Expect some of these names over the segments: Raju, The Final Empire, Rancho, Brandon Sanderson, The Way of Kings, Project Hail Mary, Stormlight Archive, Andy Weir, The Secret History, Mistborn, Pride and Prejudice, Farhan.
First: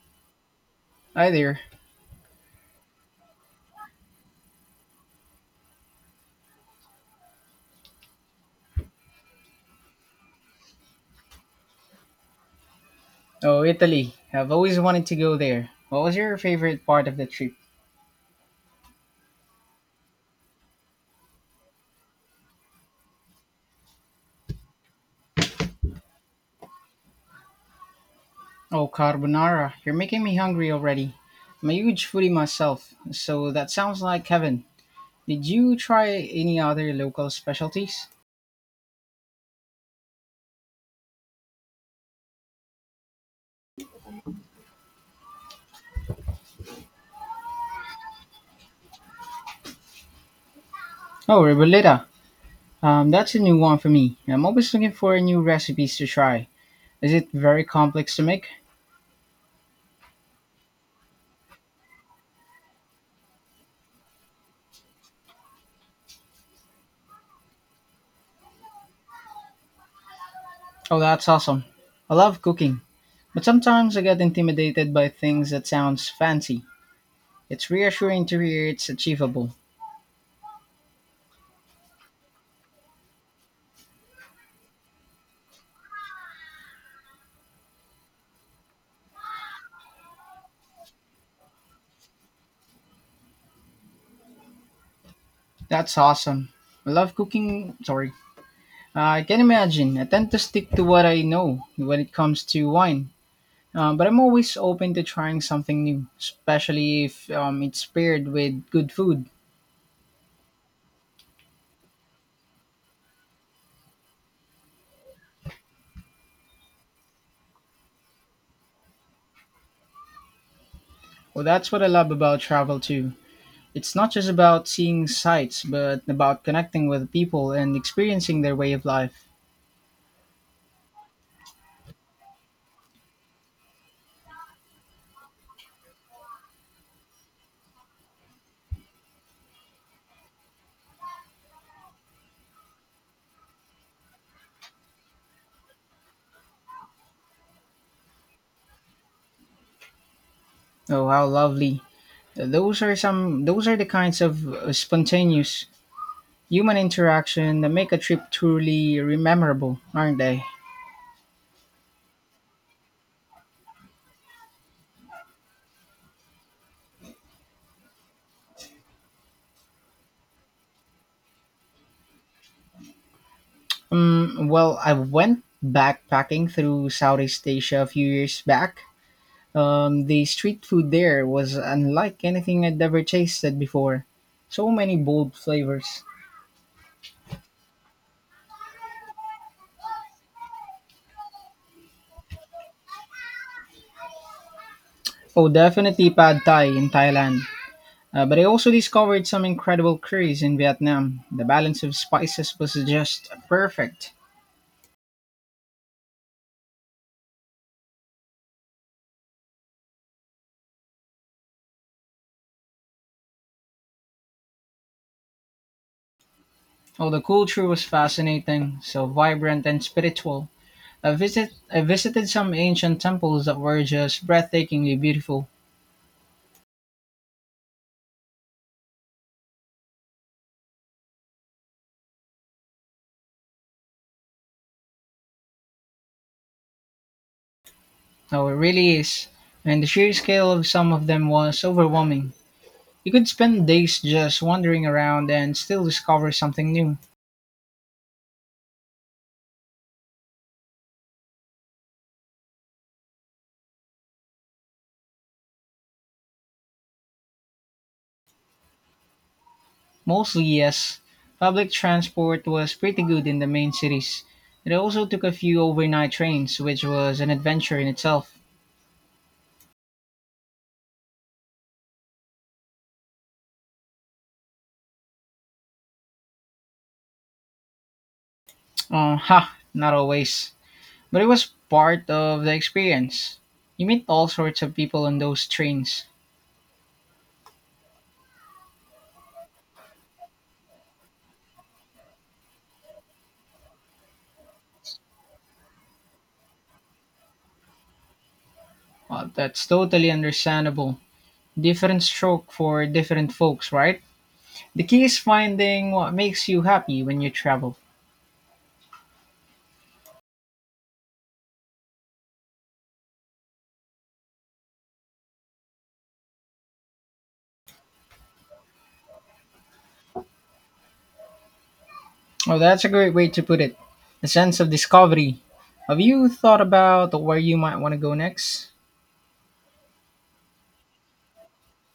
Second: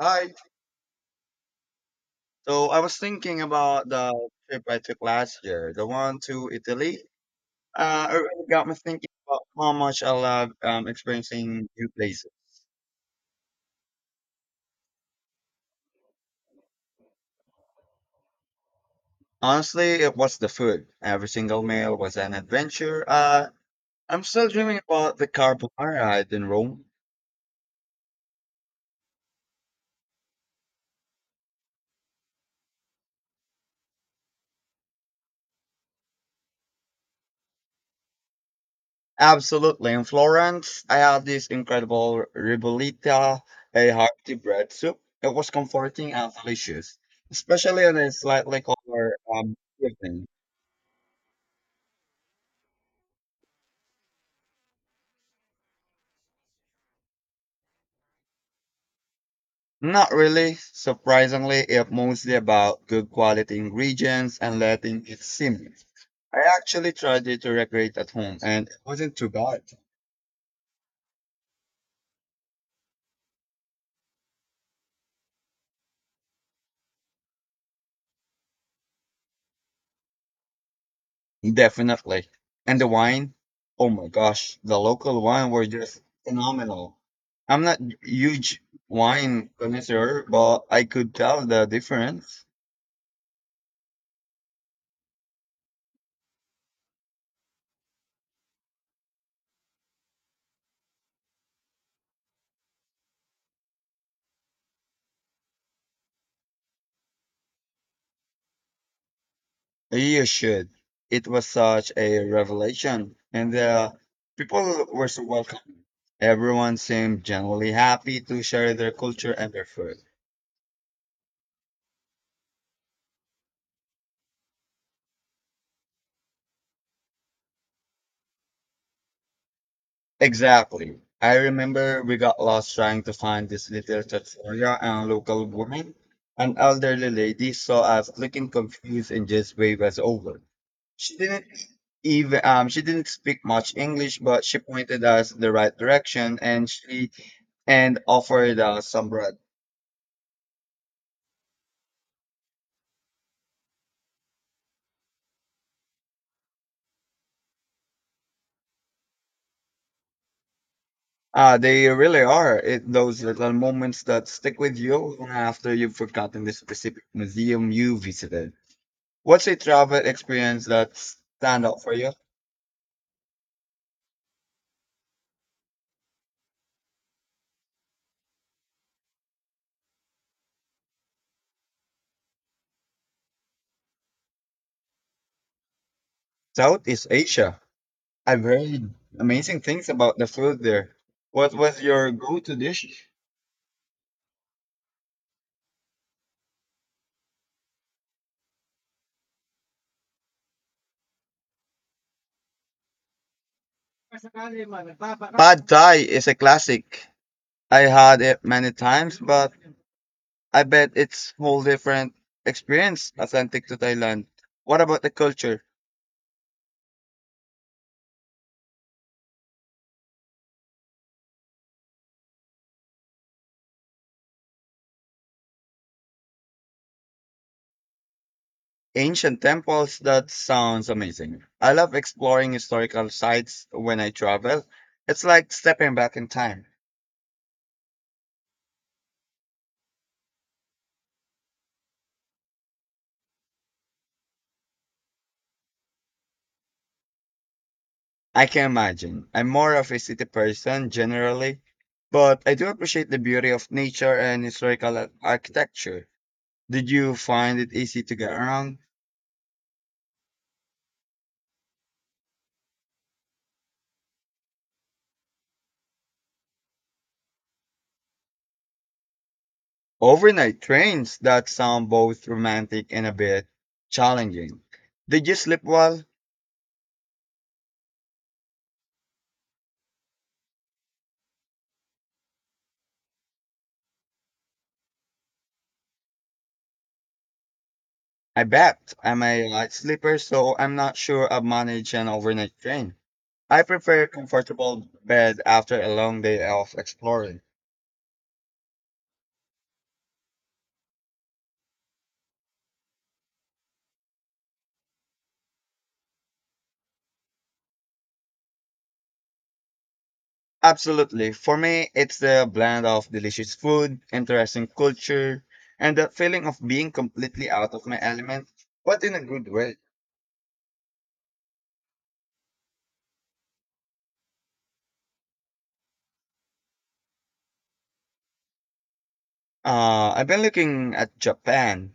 Hi. Hi there. So I was thinking about the trip I took last year, the one to Italy. It really got me thinking about how much I love experiencing new places. Oh, Italy. I've always wanted to go there. What was your favorite part of the trip? Honestly, it was the food. Every single meal was an adventure. I'm still dreaming about the carbonara I had in Rome. Oh, carbonara. You're making me hungry already. I'm a huge foodie myself, so that sounds like heaven. Did you try any other local specialties? Absolutely. In Florence, I had this incredible ribollita, a hearty bread soup. It was comforting and delicious, especially on a slightly colder evening. Oh, ribollita. That's a new one for me. I'm always looking for new recipes to try. Is it very complex to make? Not really. Surprisingly, it's mostly about good quality ingredients and letting it simmer. I actually tried it to recreate at home and it wasn't too bad. Oh, that's awesome. I love cooking, but sometimes I get intimidated by things that sounds fancy. It's reassuring to hear it's achievable. Definitely. And the wine? Oh my gosh, the local wine were just phenomenal. I'm not huge wine connoisseur, but I could tell the difference. That's awesome. I love cooking. Sorry. I can imagine. I tend to stick to what I know when it comes to wine. But I'm always open to trying something new, especially if it's paired with good food. You should. It was such a revelation, and the people were so welcoming. Everyone seemed genuinely happy to share their culture and their food. Well, that's what I love about travel too. It's not just about seeing sights, but about connecting with people and experiencing their way of life. Exactly. I remember we got lost trying to find this little trattoria, and a local woman, an elderly lady, saw us looking confused and just waved us over. She didn't she didn't speak much English, but she pointed us the right direction, and offered us some bread. Oh, how lovely. Those are the kinds of spontaneous human interaction that make a trip truly memorable, aren't they? They really are it, those little moments that stick with you even after you've forgotten the specific museum you visited. What's a travel experience that stand out for you? Well, I went backpacking through Southeast Asia a few years back. The street food there was unlike anything I'd ever tasted before. So many bold flavors. Southeast Asia. I've heard amazing things about the food there. What was your go-to dish? Oh, definitely pad thai in Thailand. But I also discovered some incredible curries in Vietnam. The balance of spices was just perfect. Pad Thai is a classic. I had it many times, but I bet it's whole different experience authentic to Thailand. What about the culture? Oh, the culture was fascinating, so vibrant and spiritual. I visited some ancient temples that were just breathtakingly beautiful. Ancient temples, that sounds amazing. I love exploring historical sites when I travel. It's like stepping back in time. No, it really is. And the sheer scale of some of them was overwhelming. You could spend days just wandering around and still discover something new. I can imagine. I'm more of a city person generally, but I do appreciate the beauty of nature and historical architecture. Did you find it easy to get around? Mostly, yes. Public transport was pretty good in the main cities. It also took a few overnight trains, which was an adventure in itself. Overnight trains that sound both romantic and a bit challenging. Did you sleep well? Not always. But it was part of the experience. You meet all sorts of people on those trains. I bet. I'm a light sleeper, so I'm not sure I've managed an overnight train. I prefer a comfortable bed after a long day of exploring. Well, that's totally understandable. Different stroke for different folks, right? The key is finding what makes you happy when you travel. Absolutely. For me, it's the blend of delicious food, interesting culture, and the feeling of being completely out of my element, but in a good way. Oh, that's a great way to put it. A sense of discovery. Have you thought about where you might want to go next? I've been looking at Japan.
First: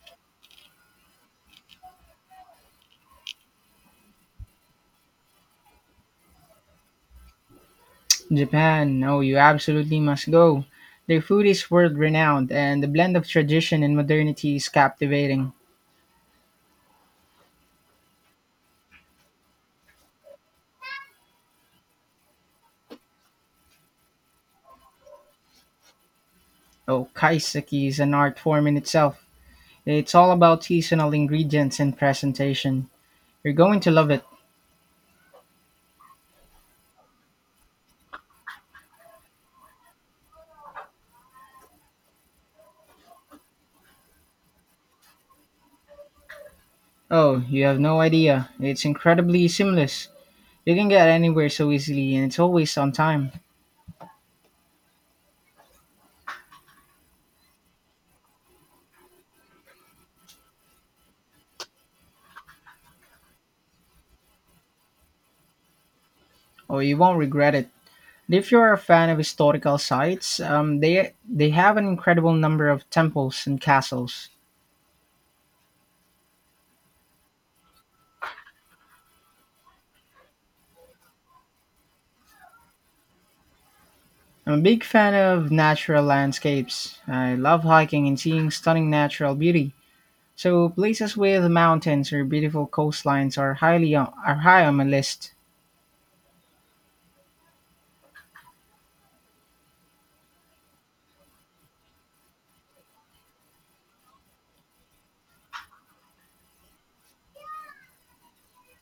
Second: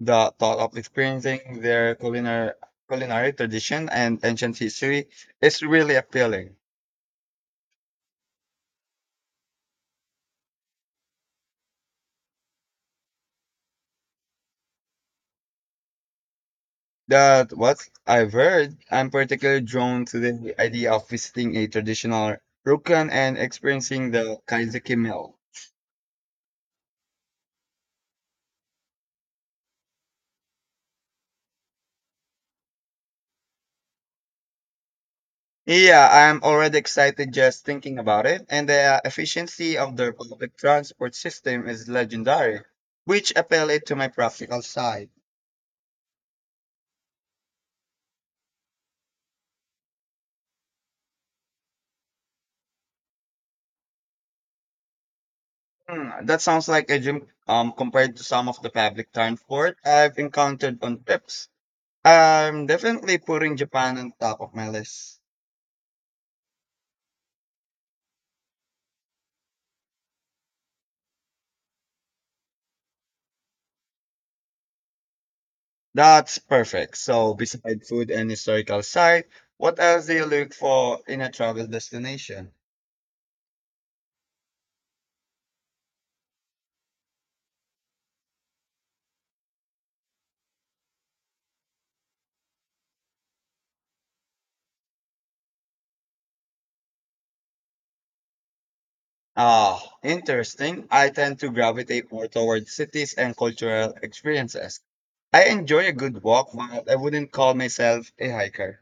The thought of experiencing their culinary tradition and ancient history is really appealing. Japan. Oh, you absolutely must go. Their food is world renowned, and the blend of tradition and modernity is captivating. That what I've heard, I'm particularly drawn to the idea of visiting a traditional ryokan and experiencing the kaiseki meal. Oh, kaiseki is an art form in itself. It's all about seasonal ingredients and presentation. You're going to love it. Yeah, I'm already excited just thinking about it, and the efficiency of their public transport system is legendary, which appeal it to my practical side. Oh, you have no idea. It's incredibly seamless. You can get anywhere so easily and it's always on time, Hmm, that sounds like a gym compared to some of the public transport I've encountered on trips. I'm definitely putting Japan on top of my list. or you won't regret it. If you're a fan of historical sites, they have an incredible number of temples and castles. That's perfect. So, beside food and historical site, what else do you look for in a travel destination? I'm a big fan of natural landscapes. I love hiking and seeing stunning natural beauty. So places with mountains or beautiful coastlines are high on my list. Ah, interesting. I tend to gravitate more towards cities and cultural experiences. I enjoy a good walk, but I wouldn't call myself a hiker.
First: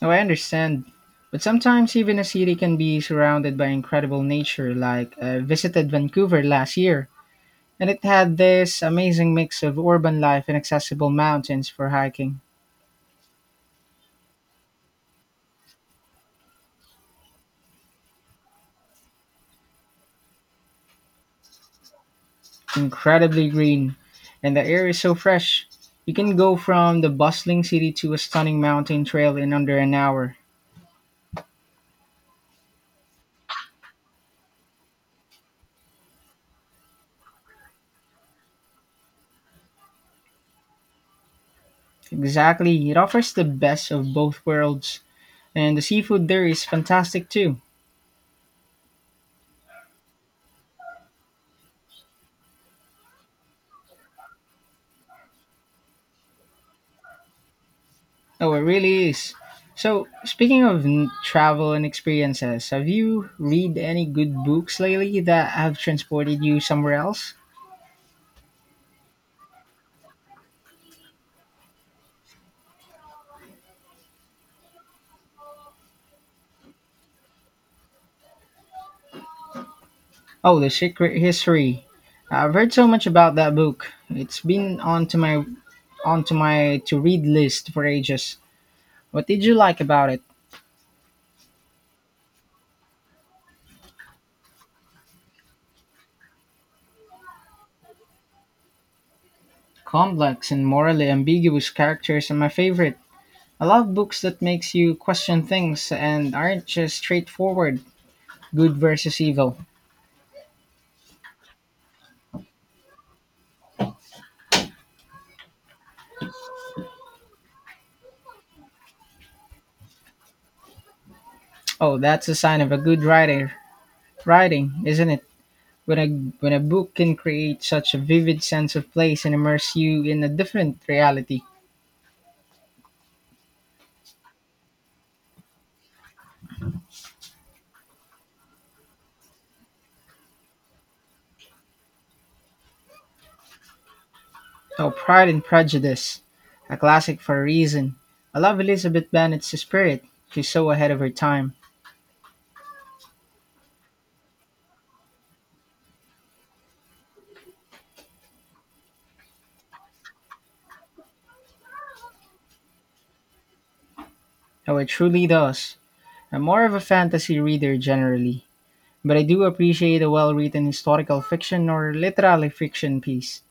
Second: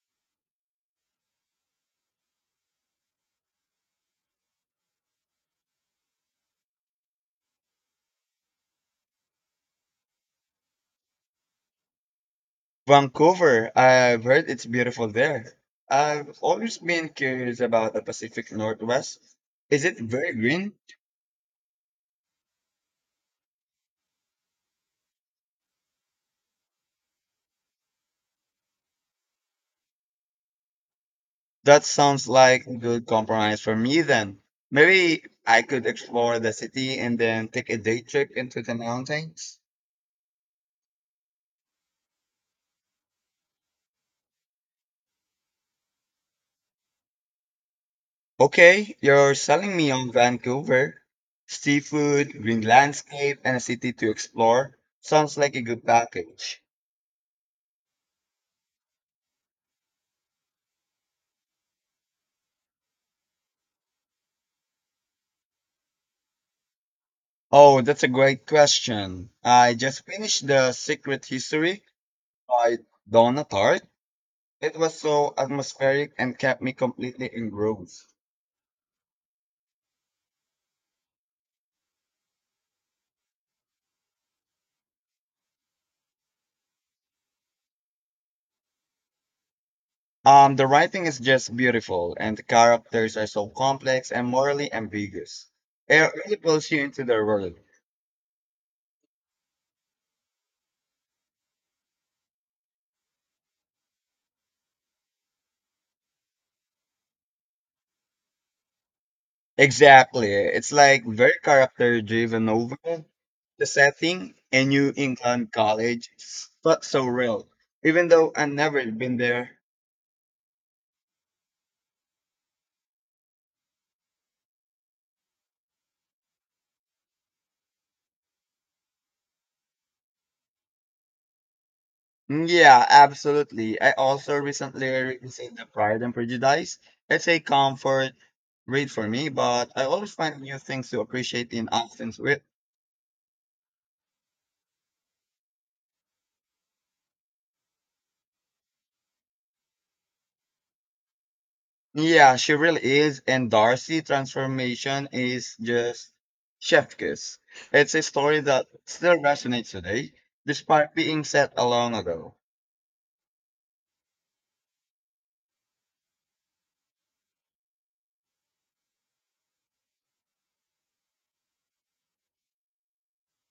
Now I understand, but sometimes even a city can be surrounded by incredible nature. Like I visited Vancouver last year, and it had this amazing mix of urban life and accessible mountains for hiking. Vancouver, I've heard it's beautiful there. I've always been curious about the Pacific Northwest. Is it very green? Incredibly green, and the air is so fresh. You can go from the bustling city to a stunning mountain trail in under an hour. That sounds like a good compromise for me then. Maybe I could explore the city and then take a day trip into the mountains. Exactly, it offers the best of both worlds. And the seafood there is fantastic too. Okay, you're selling me on Vancouver. Seafood, green landscape, and a city to explore. Sounds like a good package. Oh, it really is. So, speaking of travel and experiences, have you read any good books lately that have transported you somewhere else? Oh, that's a great question. I just finished The Secret History by Donna Tartt. It was so atmospheric and kept me completely engrossed. Oh, The Secret History. I've heard so much about that book. It's been onto my to read list for ages. What did you like about it? The writing is just beautiful, and the characters are so complex and morally ambiguous. It really pulls you into their world. Complex and morally ambiguous characters are my favorite. I love books that makes you question things and aren't just straightforward good versus evil. Exactly. It's like very character driven over the setting and New England college. But so real, even though I've never been there. Oh, that's a sign of a good writer. Writing, isn't it? When a when a book can create such a vivid sense of place and immerse you in a different reality. Yeah, absolutely. I also recently revisited The Pride and Prejudice. It's a comfort read for me, but I always find new things to appreciate in Austin's. Oh, Pride and Prejudice. A classic for a reason. I love Elizabeth Bennet's spirit. She's so ahead of her time. Yeah, she really is. And Darcy transformation is just chef kiss. It's a story that still resonates today, despite being set a long ago. Oh, it truly does. I'm more of a fantasy reader generally, but I do appreciate a well written historical fiction or literary fiction piece.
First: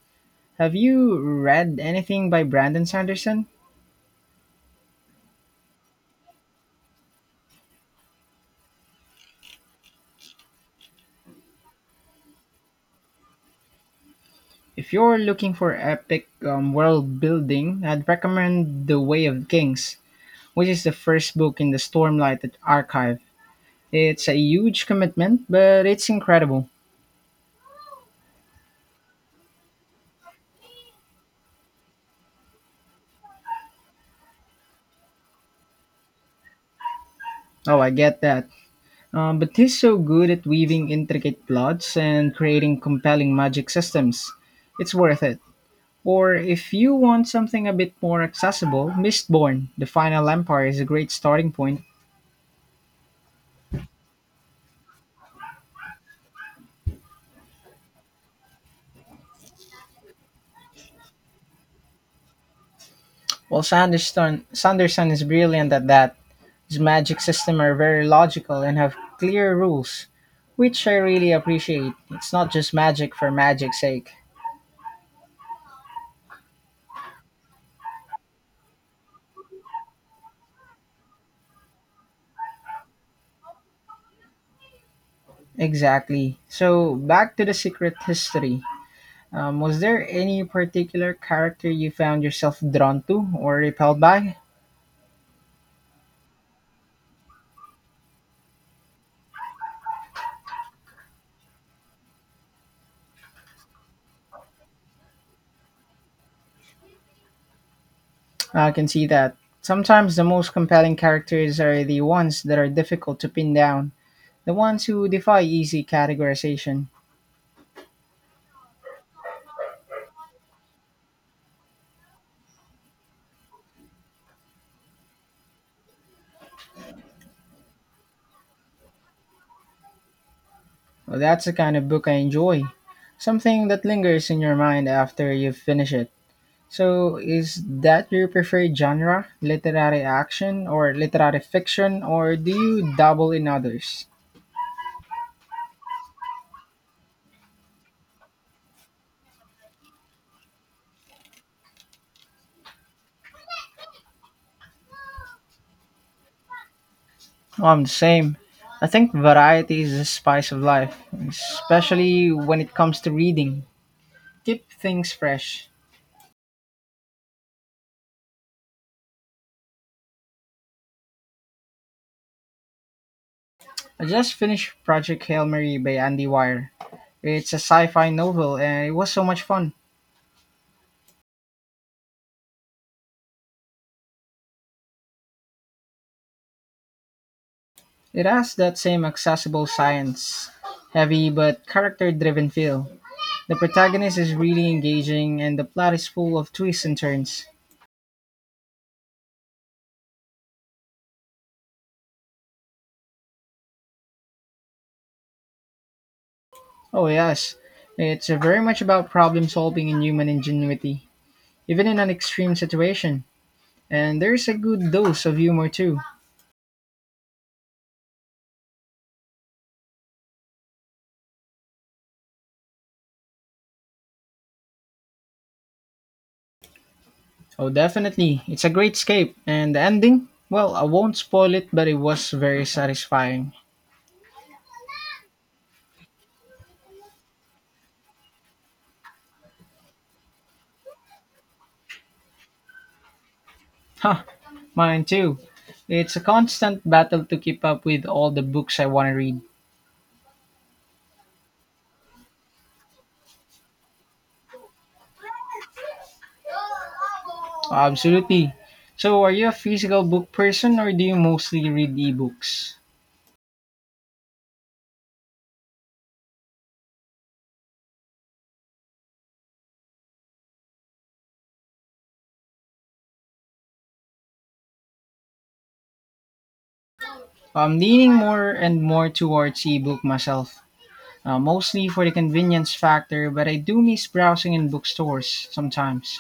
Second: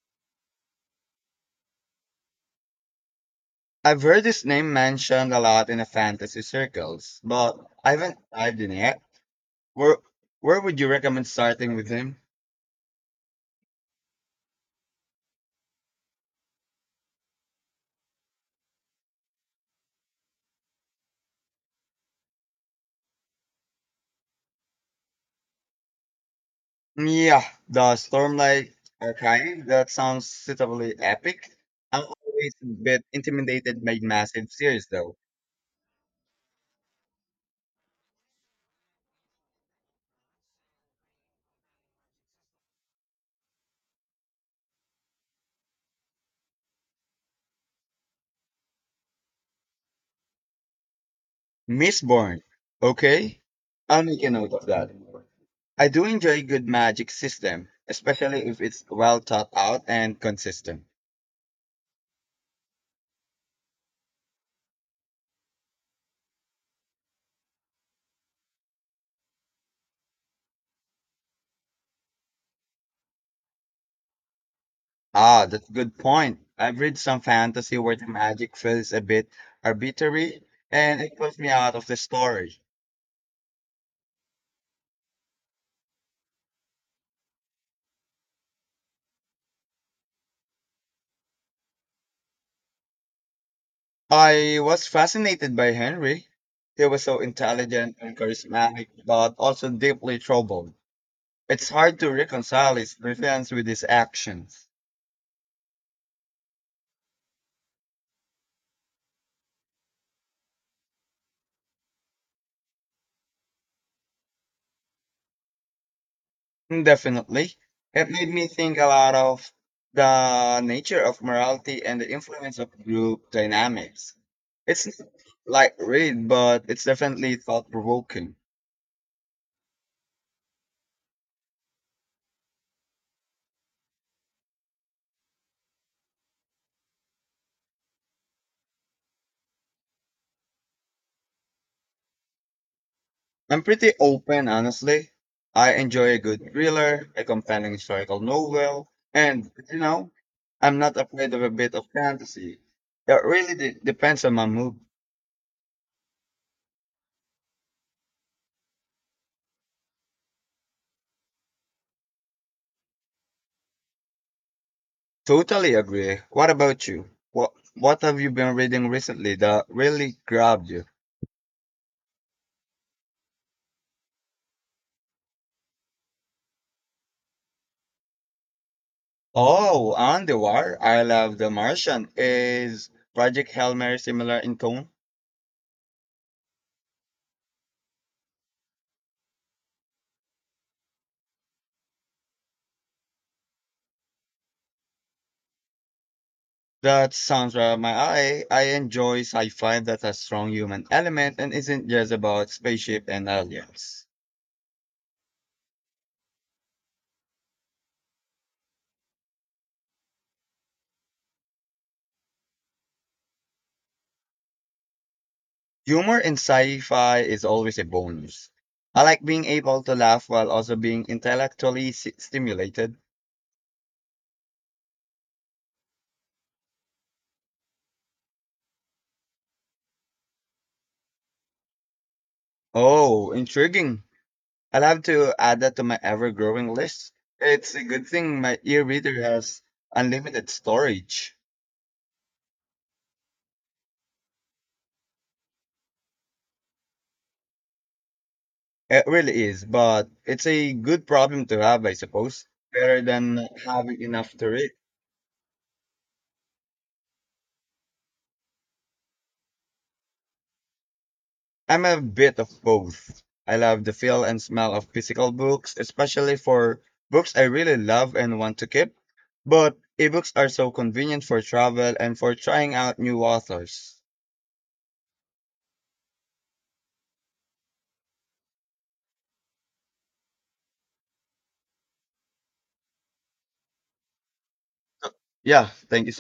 Have you read anything by Brandon Sanderson? I've heard this name mentioned a lot in the fantasy circles, but I haven't dived in yet. Where where would you recommend starting with him? If you're looking for epic world building, I'd recommend The Way of Kings, which is the first book in the Stormlight Archive. It's a huge commitment, but it's incredible. Yeah, the Stormlight Archive. That sounds suitably epic. I'm always a bit intimidated by massive series though. Oh, I get that. But he's so good at weaving intricate plots and creating compelling magic systems. It's worth it. Or if you want something a bit more accessible, Mistborn, The Final Empire is a great starting point. Mistborn. Okay, I'll make a note of that. I do enjoy a good magic system, especially if it's well thought out and consistent. While Sanderson is brilliant at that, his magic systems are very logical and have clear rules, which I really appreciate. It's not just magic for magic's sake. Ah, that's a good point. I've read some fantasy where the magic feels a bit arbitrary and it pulls me out of the story. Exactly. So back to the secret history. Was there any particular character you found yourself drawn to or repelled by? I was fascinated by Henry. He was so intelligent and charismatic, but also deeply troubled. It's hard to reconcile his brilliance with his actions. I can see that. Sometimes the most compelling characters are the ones that are difficult to pin down, the ones who defy easy categorization. Definitely. It made me think a lot of the nature of morality and the influence of group dynamics. It's not like read, but it's definitely thought provoking. Well, that's the kind of book I enjoy. Something that lingers in your mind after you finish it. So, is that your preferred genre? Literary action or literary fiction, or do you dabble in I'm pretty others? open, honestly. I enjoy a good thriller, a compelling historical novel, and, you know, I'm not afraid of a bit of fantasy. It really depends on my mood. No, I'm the same. I think variety is the spice of life, especially when it comes to reading. Keep things fresh. Totally agree. What about you? What have you been reading recently that really grabbed you? I just finished Project Hail Mary by Andy Weir. It's a sci fi novel and it was so much fun. Oh, on the war. I love The Martian. Is Project Hail Mary similar in tone? It has that same accessible science, heavy but character driven feel. The protagonist is really engaging and the plot is full of twists and That turns. sounds right up my eye. I enjoy sci-fi that has strong human element and isn't just about spaceship and aliens. Oh, yes, it's very much about problem solving and human ingenuity, even in an extreme situation. And there's a good dose of humor too. Humor in sci-fi is always a bonus. I like being able to laugh while also being intellectually stimulated. Oh, definitely. It's a great escape. And the ending? Well, I won't spoil it, but it was very Oh, satisfying. intriguing. I'll have to add that to my ever-growing list. It's a good thing my e-reader has unlimited storage. Huh, mine too. It's a constant battle to keep up with all the books I It want to read. really is, but it's a good problem to have, I suppose, better than having enough to read. Absolutely. So, are you a physical book person or do you mostly I'm read a bit of ebooks? both. I love the feel and smell of physical books, especially for books I really love and want to keep. But ebooks are so convenient for travel and for trying out new authors. I'm leaning more and more towards ebook myself, mostly for the convenience factor, but I do miss browsing in bookstores Yeah, thank you so sometimes.